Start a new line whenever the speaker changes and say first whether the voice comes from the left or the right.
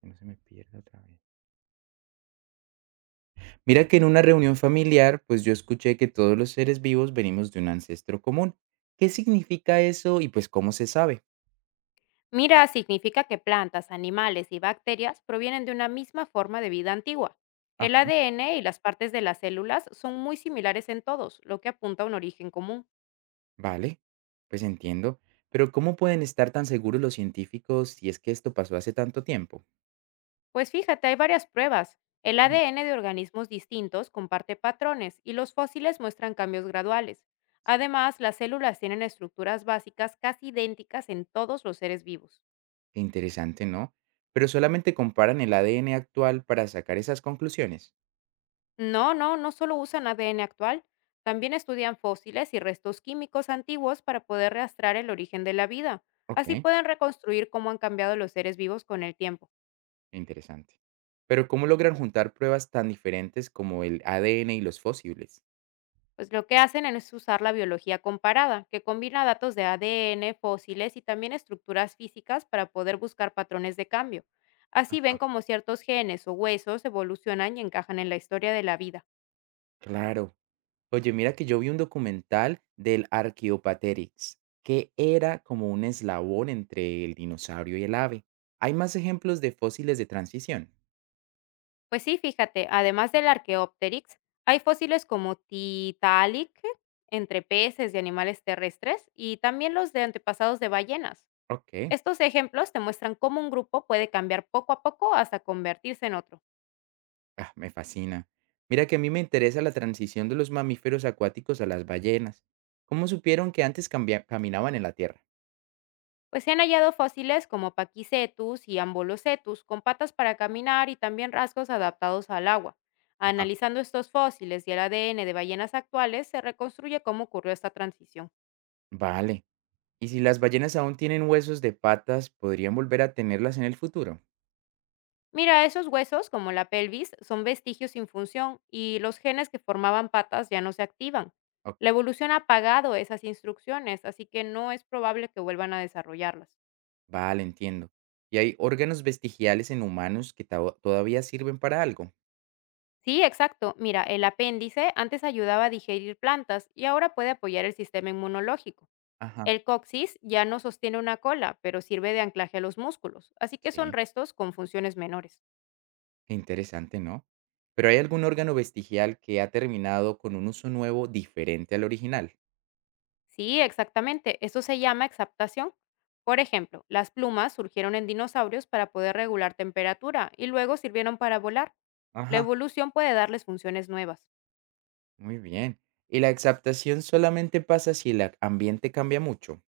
right: Que no se me pierda otra vez. Mira que en una reunión familiar, pues yo escuché que todos los seres vivos venimos de un ancestro común. ¿Qué significa eso y pues cómo se sabe?
left: Mira, significa que plantas, animales y bacterias provienen de una misma forma de vida antigua. El
right: Ajá.
left: ADN y las partes de las células son muy similares en todos, lo que apunta a un origen común.
right: Vale, pues entiendo. Pero ¿cómo pueden estar tan seguros los científicos si es que esto pasó hace tanto tiempo?
left: Pues fíjate, hay varias pruebas. El
right: Ujú.
left: ADN de organismos distintos comparte patrones y los fósiles muestran cambios graduales.
right: Sí.
left: Además, las células tienen estructuras básicas casi idénticas en todos los seres vivos.
right: Qué interesante, ¿no? Pero solamente comparan el ADN actual para sacar esas conclusiones.
left: No, no, no solo usan ADN actual, también estudian fósiles y restos químicos antiguos para poder rastrear el origen de la vida. Así
right: Ok,
left: pueden reconstruir cómo han cambiado los seres vivos con el tiempo.
right: qué interesante. Pero ¿cómo logran juntar pruebas tan diferentes como el ADN y los fósiles?
left: Pues lo que hacen es usar la biología comparada, que combina datos de ADN, fósiles y también estructuras físicas para poder buscar patrones de cambio. Así ven
right: Ajá.
left: cómo ciertos genes o huesos evolucionan y encajan en la historia de la vida.
right: Claro. Oye, mira que yo vi un documental del Archaeopteryx, que era como un eslabón entre el dinosaurio y el ave. Hay más ejemplos de fósiles de transición.
left: Pues sí, fíjate, además del Archaeopteryx, hay fósiles como Tiktaalik entre peces y animales terrestres y también los de antepasados de ballenas.
right: Ok,
left: Estos ejemplos te muestran cómo un grupo puede cambiar poco a poco hasta convertirse en otro.
right: ah, me fascina. Mira que a mí me interesa la transición de los mamíferos acuáticos a las ballenas. ¿Cómo supieron que antes caminaban en la tierra?
left: Pues se han hallado fósiles como Paquicetus y Ambulocetus con patas para caminar y también rasgos adaptados al agua.
right: Ajá.
left: Analizando estos fósiles y el ADN de ballenas actuales, se reconstruye cómo ocurrió esta transición.
right: Vale. ¿Y si las ballenas aún tienen huesos de patas, podrían volver a tenerlas en el futuro?
left: Mira, esos huesos, como la pelvis, son vestigios sin función y los genes que formaban patas ya no se activan.
right: Ok.
left: La evolución ha apagado esas instrucciones, así que no es probable que vuelvan a desarrollarlas.
right: Vale, entiendo. ¿Y hay órganos vestigiales en humanos que todavía sirven para algo?
left: Sí, exacto. Mira, el apéndice antes ayudaba a digerir plantas y ahora puede apoyar el sistema inmunológico.
right: Ajá,
left: El coxis ya no sostiene una cola, pero sirve de anclaje a los músculos, así que son
right: sí.
left: restos con funciones menores.
right: Qué interesante, ¿no? Pero ¿hay algún órgano vestigial que ha terminado con un uso nuevo diferente al original?
left: Sí, exactamente. Eso se llama exaptación. Por ejemplo, las plumas surgieron en dinosaurios para poder regular temperatura y luego sirvieron para volar. La
right: Ajá,
left: evolución puede darles funciones nuevas.
right: muy bien. ¿Y la exaptación solamente pasa si ambiente cambia mucho?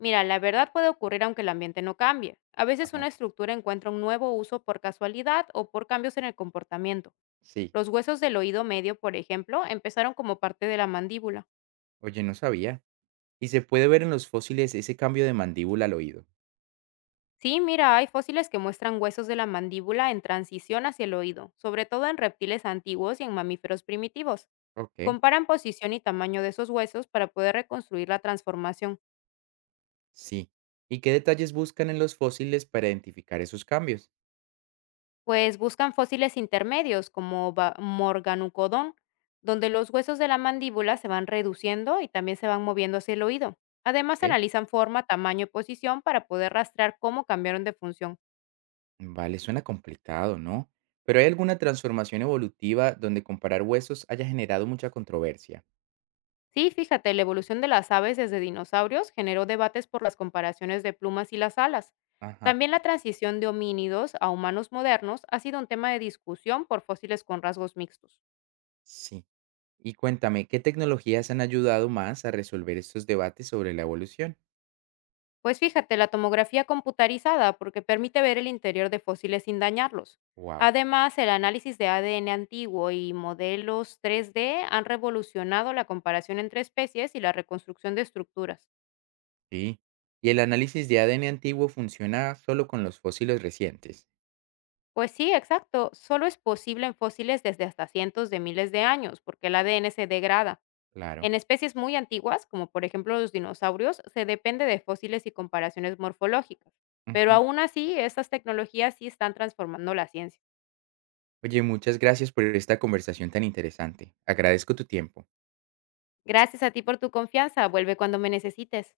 left: Mira, la verdad puede ocurrir aunque el ambiente no cambie. A veces una
right: Ajá,
left: estructura encuentra un nuevo uso por casualidad o por cambios en el comportamiento.
right: sí.
left: Los huesos del oído medio, por ejemplo, empezaron como parte de la mandíbula.
right: Oye, no sabía. ¿Y se puede ver en los fósiles ese cambio de mandíbula al oído?
left: Sí, mira, hay fósiles que muestran huesos de la mandíbula en transición hacia el oído, sobre todo en reptiles antiguos y en mamíferos primitivos.
right: Ok,
left: Comparan posición y tamaño de esos huesos para poder reconstruir la transformación,
right: sí. ¿Y qué detalles buscan en los fósiles para identificar esos cambios?
left: pues buscan fósiles intermedios como Morganucodon, donde los huesos de la mandíbula se van reduciendo y también se van moviendo hacia el oído.
right: Ok.
left: Además, analizan forma, tamaño y posición para poder rastrear cómo cambiaron de función.
right: Vale, suena complicado, ¿no? Pero hay alguna transformación evolutiva donde comparar huesos haya generado mucha controversia.
left: Sí, fíjate, la evolución de las aves desde dinosaurios generó debates por las comparaciones de plumas y las alas.
right: Ajá,
left: También la transición de homínidos a humanos modernos ha sido un tema de discusión por fósiles con rasgos mixtos.
right: sí. Y cuéntame, ¿qué tecnologías han ayudado más a resolver estos debates sobre la evolución?
left: Pues fíjate, la tomografía computarizada porque permite ver el interior de fósiles sin dañarlos.
right: Wow,
left: Además, el análisis de ADN antiguo y modelos 3D han revolucionado la comparación entre especies y la reconstrucción de estructuras.
right: sí. ¿Y el análisis de ADN antiguo funciona solo con los fósiles recientes?
left: Pues sí, exacto. Solo es posible en fósiles desde hasta cientos de miles de años, porque el ADN se degrada.
right: Claro.
left: En especies muy antiguas, como por ejemplo los dinosaurios, se depende de fósiles y comparaciones morfológicas. Pero
right: Ujú.
left: aún así, estas tecnologías sí están transformando la ciencia.
right: Oye, muchas gracias por esta conversación tan interesante. Agradezco tu tiempo.
left: Gracias a ti por tu confianza. Vuelve cuando me necesites.